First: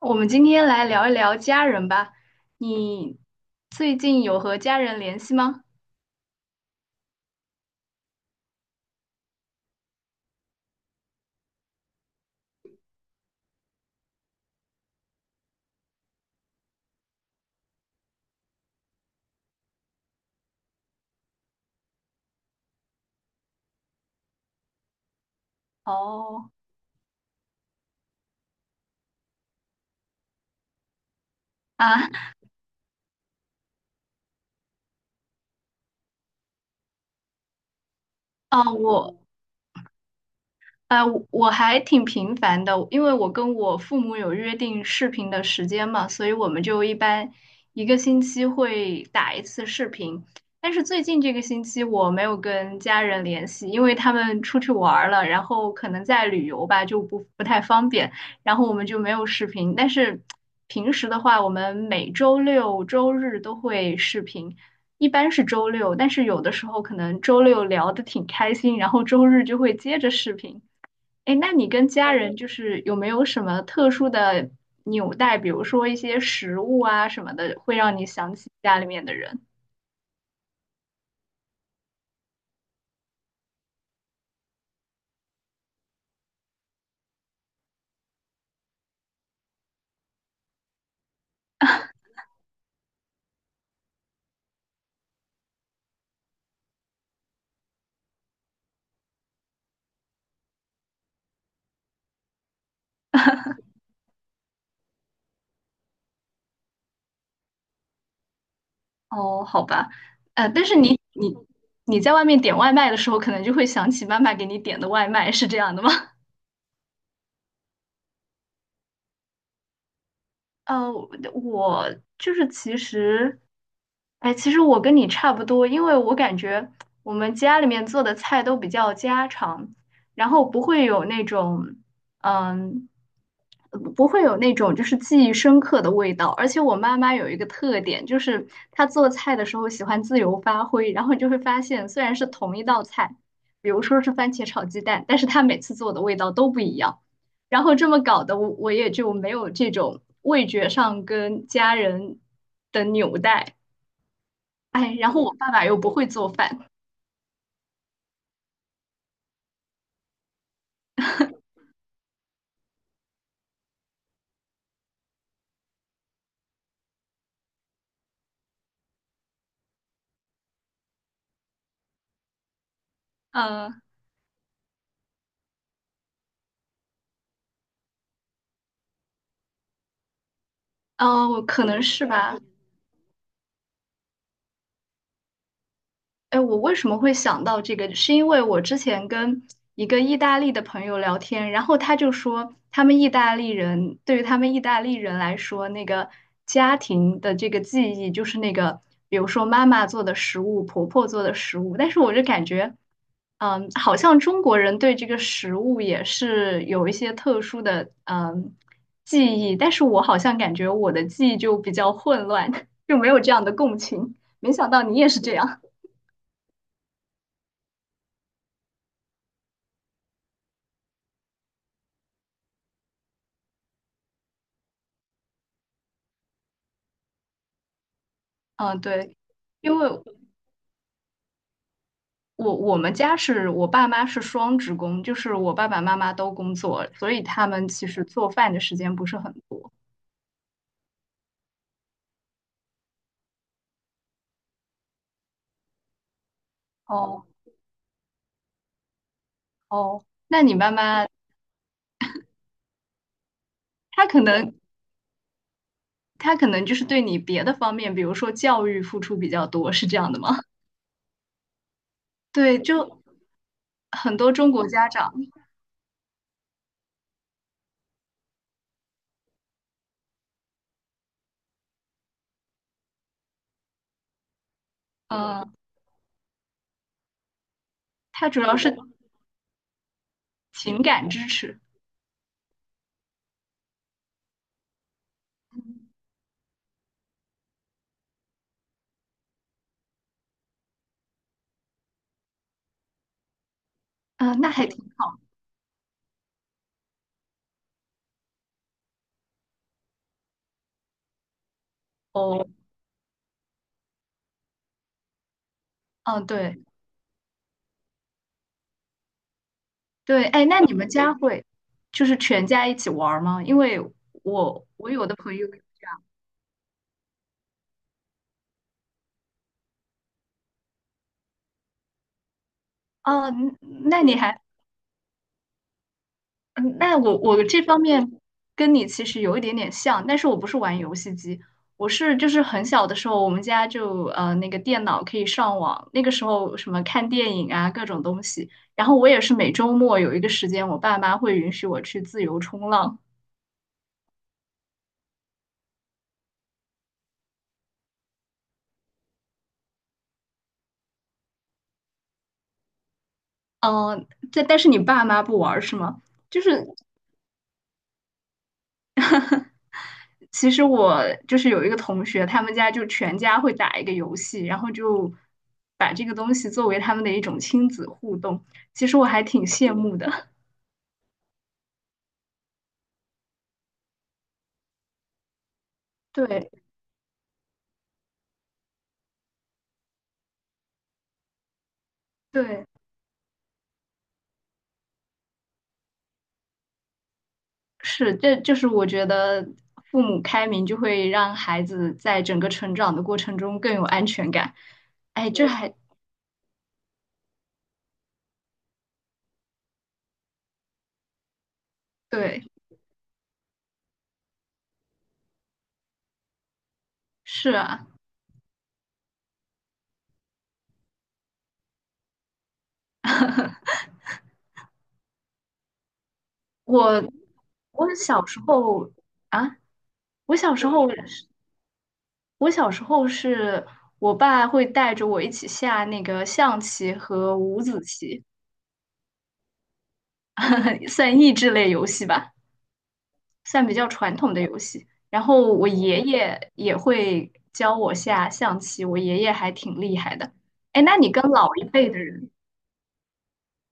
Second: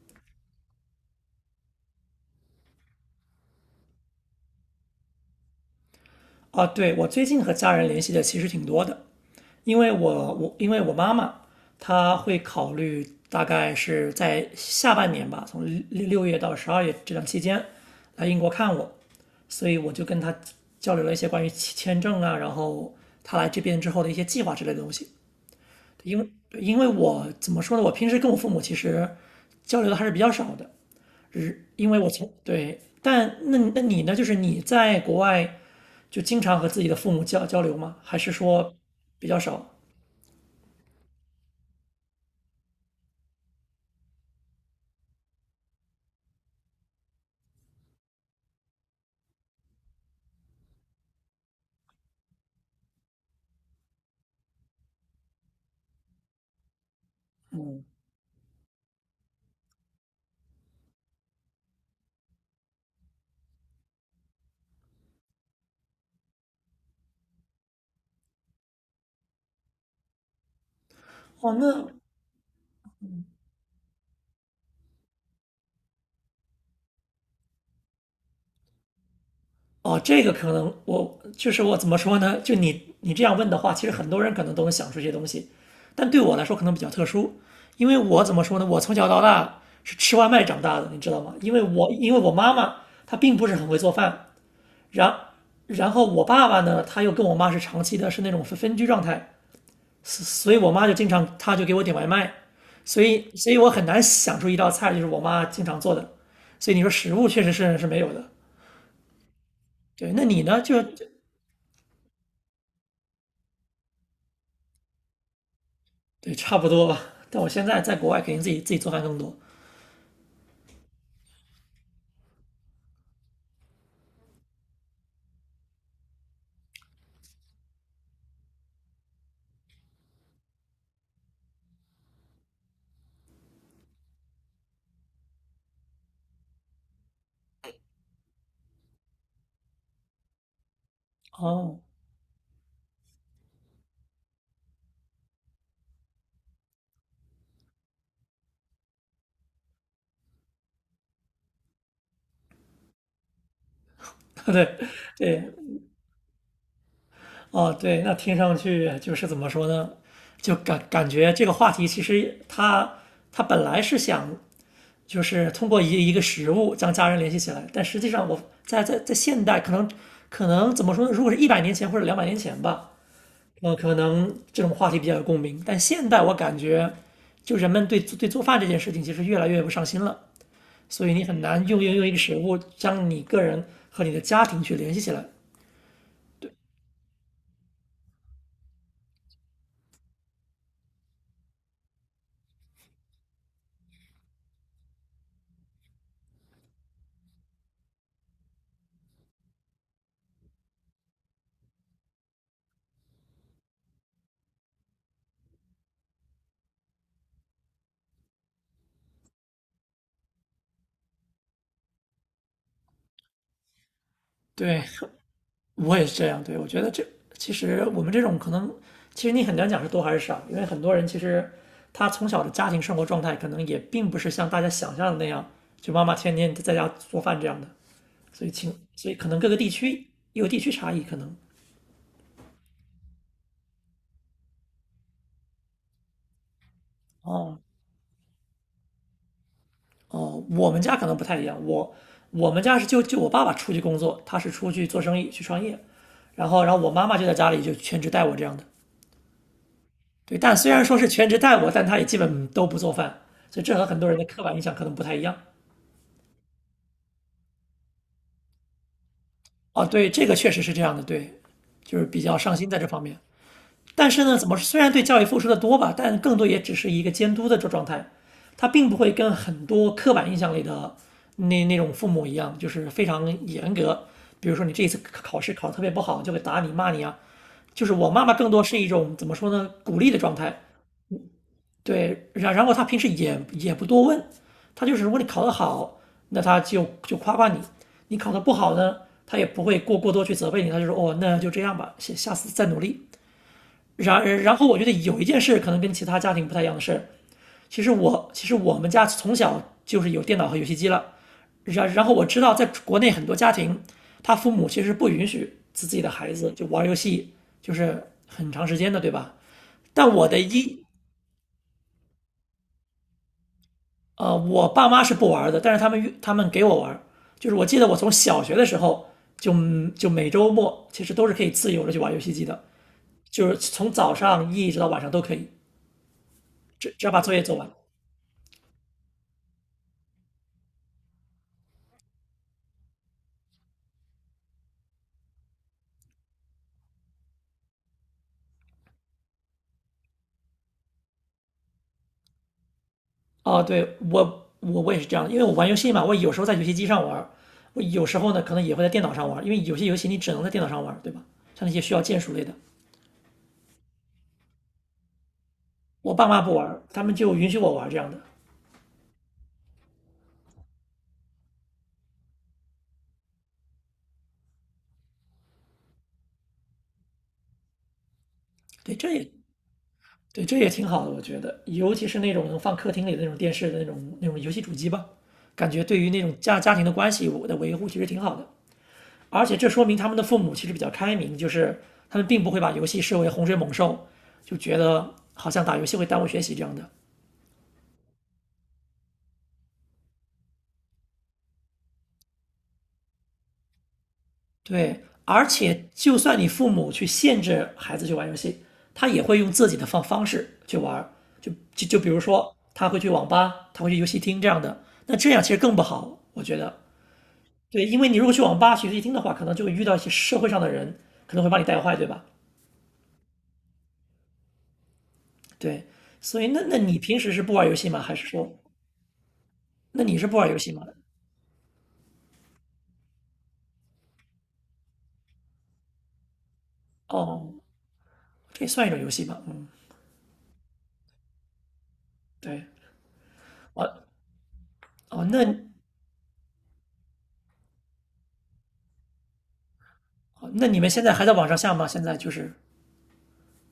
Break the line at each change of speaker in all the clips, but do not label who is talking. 我们今天来聊一聊家人吧。你最近有和家人联系吗？
啊，对，我最近和家人联系的其实挺多的，因为我妈妈她会考虑大概是在下半年吧，从六月到12月这段期间来英国看我，所以我就跟她交流了一些关于签证啊，然后她来这边之后的一些计划之类的东西。因为
哦，
因为我怎么说呢，我平时跟我父母其实交流的还是比较少的，只因为
啊，
我从对，但那你呢？就是你在国外就经常和自己的父母交流吗？还是
啊，
说
我，
比较少？
我还挺频繁的，因为我跟我父母有约定视频的时间嘛，所以我们就一般一个星期会打一次视频。但是最近这个星期我没有跟家人联系，因为他们出去玩儿了，然后可能在旅游吧，就不太方便，然后我们就没有视频。但是平时的话，我们每周六周日都会视频。一般是周六，但是有的时候可能周六聊的挺开心，然后周日就会接着视频。哎，
哦，
那你跟家人就是有没有什么特殊的纽带，比如说一些食物啊什么的，会让你想起家里面的人？
这个可能我就是我怎么说呢？就你你这样问的话，其实很多人可能都能想出这些东西，但对我来说可能比较特殊，因为我怎么说呢？我从小到大是吃外卖长大的，你知道吗？因为我妈妈她并不是很会做饭，然然后我爸爸呢，他又跟我妈是长期的是那种分居状态，所以我妈就经常，她就给我点外卖，所以我很难想出一道菜就是我妈经常做的，所以你说食物确实是没有的。
哦，好吧，
对，那你
呃，
呢？
但是你你你在外面点外卖的时候，可能就会想起妈妈给你点的外卖，是这样的吗？
对，差不多吧。但我现在在国外，肯定自己做饭更多。
呃，我就是其实，哎，其实我跟你差不多，因为我感觉我们家里面做的菜都比较家常，然后不会有那种。嗯不会有那种就是记忆深刻的味道。而且我妈妈有一个特点，就是她做菜的时候喜欢自由发挥，然后你就会发
哦，
现，虽然是同一道菜，比如说是番茄炒鸡蛋，但是她每次做的味道都不一样。然后这么搞的，我也就没有这种味觉上跟家人的纽带。
对
哎，然后我爸
对
爸又不会做饭，
哦对，那听上去就是怎么说呢？就感觉这个话题其实它本来是想就是通过一个食物将家人联系起来。但实际上，我在现代可能怎么说呢？如果是100年前或者200年前吧，
嗯、呃、
可能这种话题比较有共鸣。但现代我感觉，就人们对做饭这件事情其实越来越不上心了，所以你
嗯、
很
我可
难用
能
用
是
用一个食
吧。
物将你个人和你的家庭去联系起来。
哎，我为什么会想到这个？是因为我之前跟一个意大利的朋友聊天，然后他就说，他们意大利人对于他们意大利人来说，那个家庭的这个记忆就是那个，比如说妈妈做的食物，婆婆做的食物。但是我就感觉，嗯，好像中国人对这个食物也是有一些特殊的记忆，但是我好像感觉我的记忆就比较混乱，就没有这样的共情。没想
对，
到你也是这样。
我也是这样，对，我觉得这其实我们这种可能，其实你很难讲是多还是少，因为很多人其实他从小的家庭生活状态可能也并不是像大家想象的那样，就妈妈天天在家做饭这样的，所以情，
嗯，
所以
对，
可能各个地
因为
区有地区差异，可能。
我们家是我爸妈是双职工，就是我爸爸妈妈都工作，所以他
哦
们其实做饭的时间不是很多。
哦，我们家可能不太一样，我们家是就我爸爸出去工作，他是出去做生意去创业，然后我妈妈就
哦
在家里就全职带我这样的，
哦，
对，
那你
但虽
妈
然说
妈
是全职带我，但他也基本都不做饭，所以这和很
她
多人
可
的刻板
能
印象可能不太一样。
她可能就是对你别的方面，比如说教育付出比较多，
哦，
是这
对，
样的
这个
吗？
确 实是这样的，对，就是比较上
对，
心在这方
就
面。但
很
是
多
呢，怎
中
么说
国
虽
家
然对
长，
教育付出的多吧，但更多也只是一个监督的这状态，他并不会跟很多刻板印象里的那种父母一样，就是非常严格。比如说你这一次考
嗯、
试考得特别不好，就会打你骂你啊。就是我妈
他
妈
主
更
要
多
是
是一种怎么说呢，鼓励的状态。
情感支持，
对，然后他平时也也不多问，他就是如果你考得
嗯、
好，那他就就夸夸你；你考得不好呢，他也不会过多去责备你，他就说哦，那就这样吧，下次再努力。然
那
然后
还
我
挺
觉得有一件事可能跟其他家庭不太一样的是，其实我们家从小就是有电脑和游戏机了，然后我知
哦，
道在国内很多家庭，他父母其实不允许自己的
嗯、
孩子
对。
就玩游戏，就是很长时间的，对吧？但
对，
我的
哎，那你
一
们家会就是全家一起玩儿吗？因为
呃，
我
我爸
我
妈
有
是
的
不
朋友，
玩的，但是他们给我玩，就是我记得我从小学的时候就就每周末其实都是可以自由的去玩游戏机的，
哦，
就
嗯
是从
那
早
你还，
上一直到晚上都可以，
嗯
只
那
只要
我
把作业
我
做
这
完。
方面跟你其实有一点点像，但是我不是玩游戏机，我是就是很小的时候，我们家就呃那个电脑可以上网，那个时候什么看电影啊各种东西，然后我也是每周末有一个时间，我爸妈会允许我去自由冲浪，
哦，对，我也是这样的，因为我玩游戏嘛，我有时候在游戏机上玩，我有时候呢可能也会在电脑上玩，因为有些游戏你只能在电脑上玩，对吧？像那些需要键鼠类的，
嗯、呃，但是你爸妈不玩儿是吗？
我爸
就
妈不
是。
玩，他们就允许我玩这样的。
其实我就是有一个同学，他们家就全家会打一个游戏，然后就把这个东西作为他们的一种亲子互动。其
对，
实我还挺羡慕的。
对，这也挺好的，我觉得，尤其是那种能放客厅里的那种电视的那种游戏主机吧，感觉对于 那种
对
家庭的关系我的维护其实挺好的。而且这说明他们的父母其实比较开明，就是他们并不会
对，
把游戏视为洪水猛兽，就觉得好像打游戏会耽误学习这样的。
是，这就是我觉得父母开明就会让孩子在整个成长的过程中更有安全感。
对，
哎，
而
这还
且就算你父母去限制孩子去玩游戏，他也会用自己的方式去玩就比如
对，
说他会去网吧，他会去游戏厅这样的。那这样其实更不好，我觉得。
是
对，
啊，
因为你如果去网吧、去夜厅的话，可能就会遇到一些社会上的人，可能会把你带坏，对吧？对，所以那你
我
平时是不玩游戏
我
吗？还
小
是
时
说，
候啊，
那你是不
我
玩
小
游
时
戏吗？
候我小时候是我爸会带着我一起下那个象棋和
哦，
五子棋，
这也算一种游戏吧。嗯，
算益智类游戏吧，
对，
算比较
哦
传统的游戏。然
哦，
后
那
我爷爷也会教我下象棋，我爷爷还挺厉害的。
哦那你
哎，
们
那
现在
你跟
还在网
老
上
一
下吗？
辈的
现在就
人，
是，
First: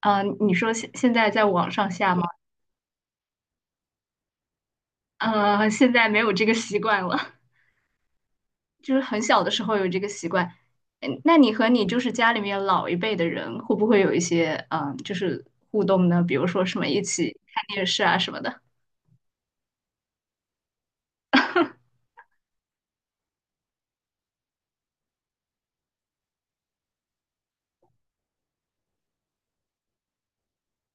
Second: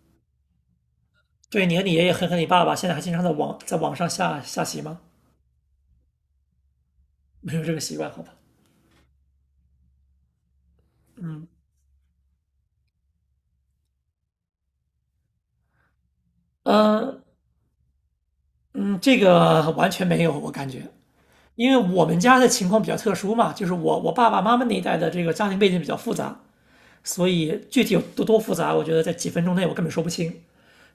嗯，你说现在在
对，
网
你和
上
你爷爷
下吗？
和和你爸爸现在还经常在网上下棋吗？
呃，现在没有这个习惯了。
没有这个习惯，好吧？
就是很小的时候有这个习惯。嗯，那
嗯
你和你就是家里面老一辈的人，会不会有一些嗯，就是互动呢？比如说什么一
嗯
起看电视啊什么的。
嗯，这个完全没有，我感觉。因为我们家的情况比较特殊嘛，就是我我爸爸妈妈那一代的这个家庭背景比较复杂，所以具体有多复杂，我觉得在几分钟内我根本说不清。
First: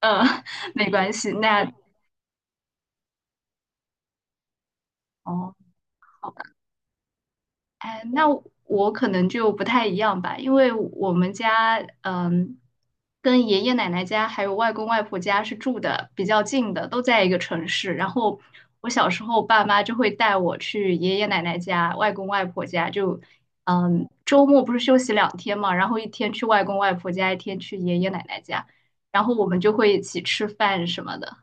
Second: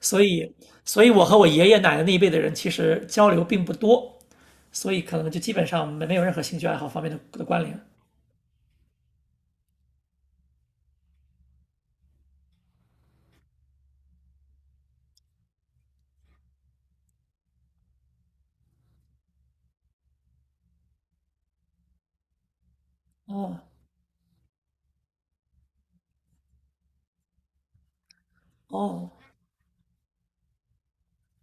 所
嗯，
以，
没
所以
关
我
系。
和我爷
那
爷奶奶那一辈的人其实交流并不多，所以可能就基
哦，
本上没有
好。
任何兴趣爱好方面的关联。
哎，那我可能就不太一样吧，因为我们家，嗯，跟爷爷奶奶家还有外公外婆家是住的比较近的，都在一个城市。然后我小时候，爸妈就会带我去爷爷奶奶家、外公外婆家，就，
哦
嗯，周末不是休息两天嘛，然后一天去外公外婆家，一天去爷爷奶奶家，
哦，
然后我们就会一起吃饭什么的。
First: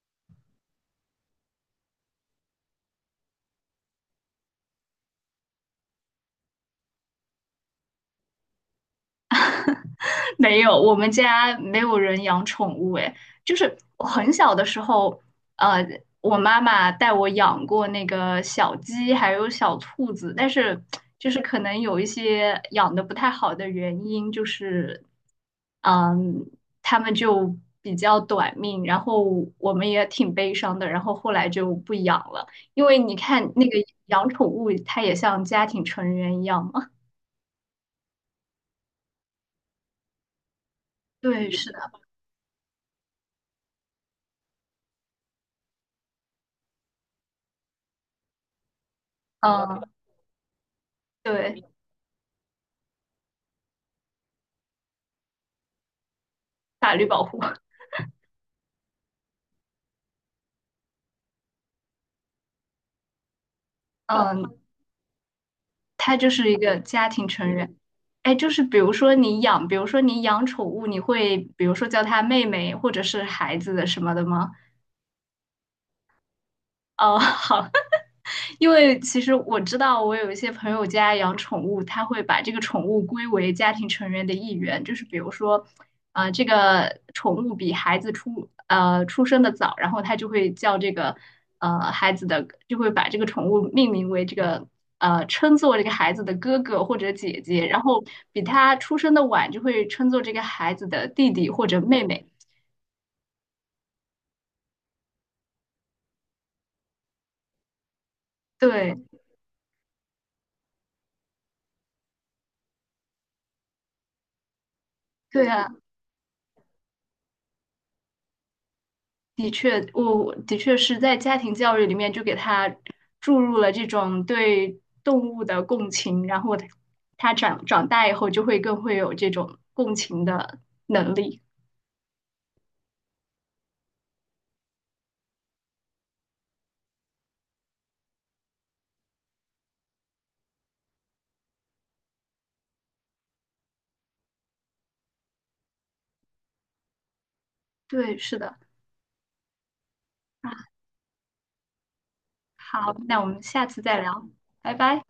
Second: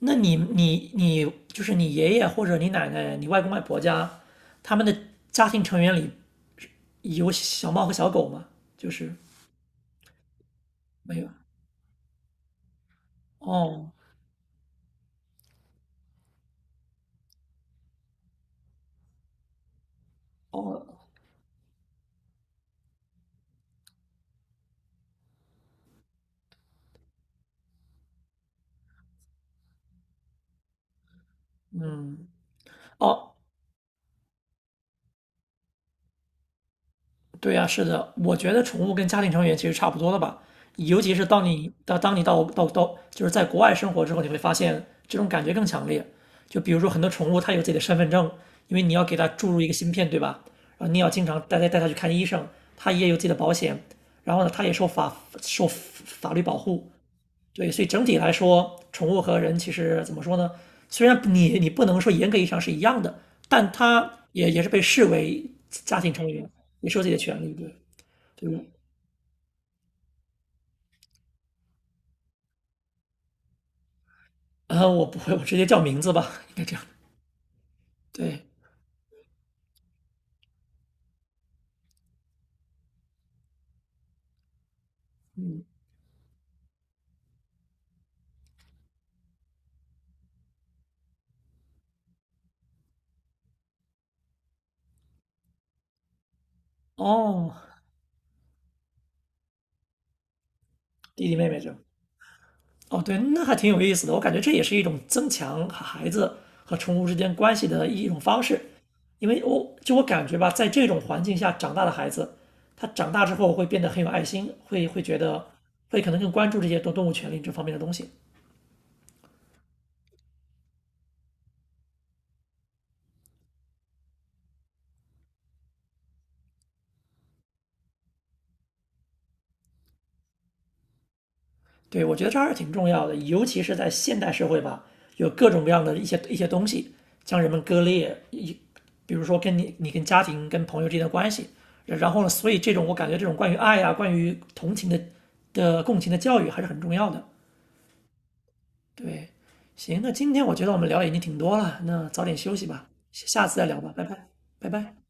那你就是你爷爷或者你奶奶、你外公外婆家，他们的家庭成员里有小猫和小狗吗？就是
没有，我们
没有。
家没有人养宠物，诶，就是
哦
我很小的时候，呃，我妈妈带我养过那个小鸡，还有小兔子，但是
哦，
就是可能有一些养的不太好的原因，就是嗯，它们就比较短命，然后我们也挺悲伤的，然后后来就不
嗯，
养了，因为你
哦
看那个养宠物，它也像家庭成员一样嘛。
对呀，是的，我觉得宠物跟家庭成员其实差不多的吧，尤其是当
对，是
你
的，
到当你到到到就是在国外生活之后，你会发现这种感觉更强烈。就比如说很多宠物它有自己的身份证，因为你要给它注入一个
嗯，
芯片，对吧？然后你要经常带
对，
带带它去看医生，它也有自己的保险，然后呢，它也受法律保护，
法律保护。
对，所以整体来说，宠物和人其实怎么说呢？虽然你你不能说严格意义上是一样的，但它也
嗯，
也是被视为家庭
他
成
就
员，
是一个
也是有自
家
己的
庭
权
成
利。对，
员。哎，就是
对，
比如说你养，比如说你养宠物，你会比如说叫他妹妹或者是孩子的什么的吗？
我不会，我直接叫名字吧，应该这样。
哦，好，
对，
因为其实我知道，我有一些朋友家养宠物，他会把这个宠物归为家庭成员的一员，就是比如
嗯，
说，呃，这个宠物比孩子出生的早，然后他就会叫这个呃孩子的，就会把这个宠物命名为这个呃称作这个孩子的哥哥或者姐
哦，
姐，然后比他出生的晚，就会称作这个孩子的
弟
弟
弟妹
弟
妹
或
这
者
样
妹妹。
哦，对，那还挺有意思的。我感觉这也是一种增强孩子和宠物之间关系的一种方式，
对，
因为我感觉吧，在这种环境下长大的孩子，他长大之后会变得很有爱心，会觉得
对啊。
会可能更关注这些动物权利这方面的东西。
的确，我的确是在家庭教育里面就给他注入了这种对动物的共情，然后他他长大以后就会更会有这种共情的能力。
对，我觉得这还是挺重要的，尤其是在现代社会吧，有各种各样的一些东西将人们割裂，比如说跟你跟家庭跟朋友之间的关系，然后呢，所以这种我感觉这种关于爱啊，关于同情的共情的教育还是很重要的。
对，是的
对，行，那今天我
啊，
觉得我们聊的已经挺多了，那早点休息吧，
好，那我们
下次再
下
聊
次
吧，
再
拜拜，
聊，
拜
拜
拜。
拜。